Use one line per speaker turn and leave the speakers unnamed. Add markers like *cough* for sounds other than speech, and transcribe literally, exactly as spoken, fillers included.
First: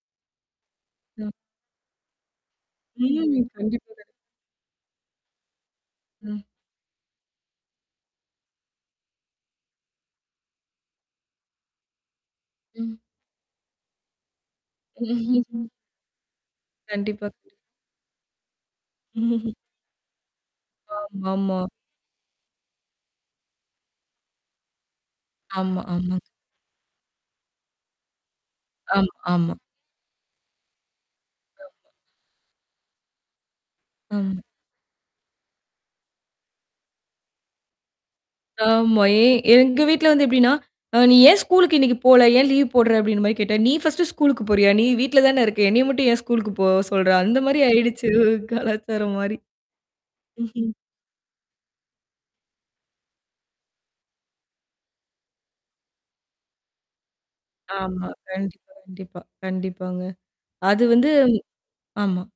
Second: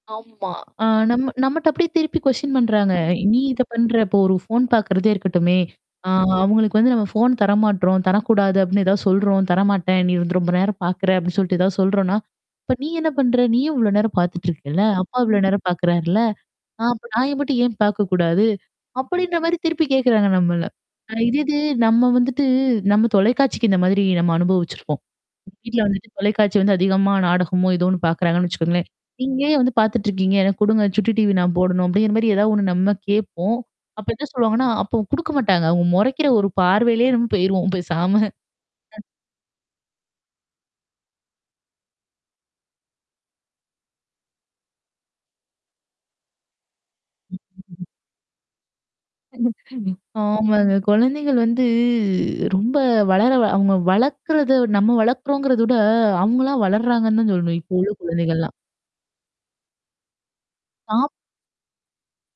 ஆமா. அ நம்ம
ம்.
நம்மட்ட அப்பிடியே திருப்பி கொஸ்டின் பண்றாங்க, நீ
ம்.
இத பண்ற
கண்டிப்பக.
இப்போ ஒரு ஃபோன் பாக்கறதே இருக்கட்டுமே. ஆ
ம்.
அவங்களுக்கு வந்து நம்ம ஃபோன் தரமாட்றோம், தரக்கூடாது அப்டின்னு ஏதாவது சொல்றோம், தரமாட்டேன். நீ வந்து ரொம்ப நேரம் பாக்கறே அப்டின்னு சொல்லிட்டு ஏதாவது சொல்றோம்னா. இப்ப நீ
ம்.
என்ன பண்ற? நீயும் இவ்வளோ நேரம் பாத்துட்டிருக்கல்ல. அப்பா இவ்வளோ நேரம்
*chuckles*
பாக்குறார்ல? ஆ அப்ப நாய
கண்டிப்பாக்.
மட்டும் ஏன் பாக்ககூடாது. அப்டின்ற
*chuckles*
மாரி திருப்பி கேட்கறாங்க நம்மள. அ இதேது
ஆமாமா.
நம்ம வந்துட்டு நம்ம தொலைக்காட்சிக்கு இந்த மாரி நம்ம அனுபவிச்சிருக்கோம். வீட்ல
ஆமா
வந்துட்டு
ஆமா.
தொலைக்காட்சி வந்து அதிகமா நாடகமோ, இதோன்னு பாக்கறாங்கன்னு வச்சுக்கோங்களேன்.
ஆம்.
நீங்கயே
ஆமா.
வந்து பாத்துட்டுருக்கீங்க எனக்கு குடுங்க சுட்டி டிவி நான் போடணும்
ஆமா.
அப்டிங்கிற மாரி ஏதாவது ஒண்ணு நம்ம கேப்போம். அப்ப என்ன சொல்லுவாங்கன்னா, அப்ப குடுக்க மாட்டாங்க. அவங்க மொறைக்கிற ஒரு பார்வையிலே நம்ம போயிருவோம் போசாம.
ஆமா. ஏ எங்க வீட்ல வந்து எப்டின்னா? அ "நீ ஏன் ஸ்கூலுக்கு இன்னைக்கு போல? ஏன் லீவ் போடு்ற?" அப்டின்னு மாரி கேட்டா." நீ ஃபர்ஸ்ட்டு ஸ்கூலுக்கு போறியா? நீ வீட்ல தானே இருக்க. என்னைய மட்டும் ஏன் ஸ்கூலுக்கு போ சொல்ற?" அந்த மாரி ஆயிடுச்சு கலாச்சாரம் மாரி.
*unintelligible*
ம்ஹ்ம்.
ஆமாங்க. குழந்தைகள் வந்து ரொம்ப வளர வ அவங்க வளக்றத நம்ம வளக்கறோங்கிறத விட அவங்கலாம் வளர்றாங்கன்னு தான் சொல்லணும். இப்போ உள்ள
ஆமா.
குழந்தைகள்லாம்.
கண்டிப்பா, கண்டிப்பா, கண்டிப்பாங்க. அது
டாப்
வந்து ஆமா.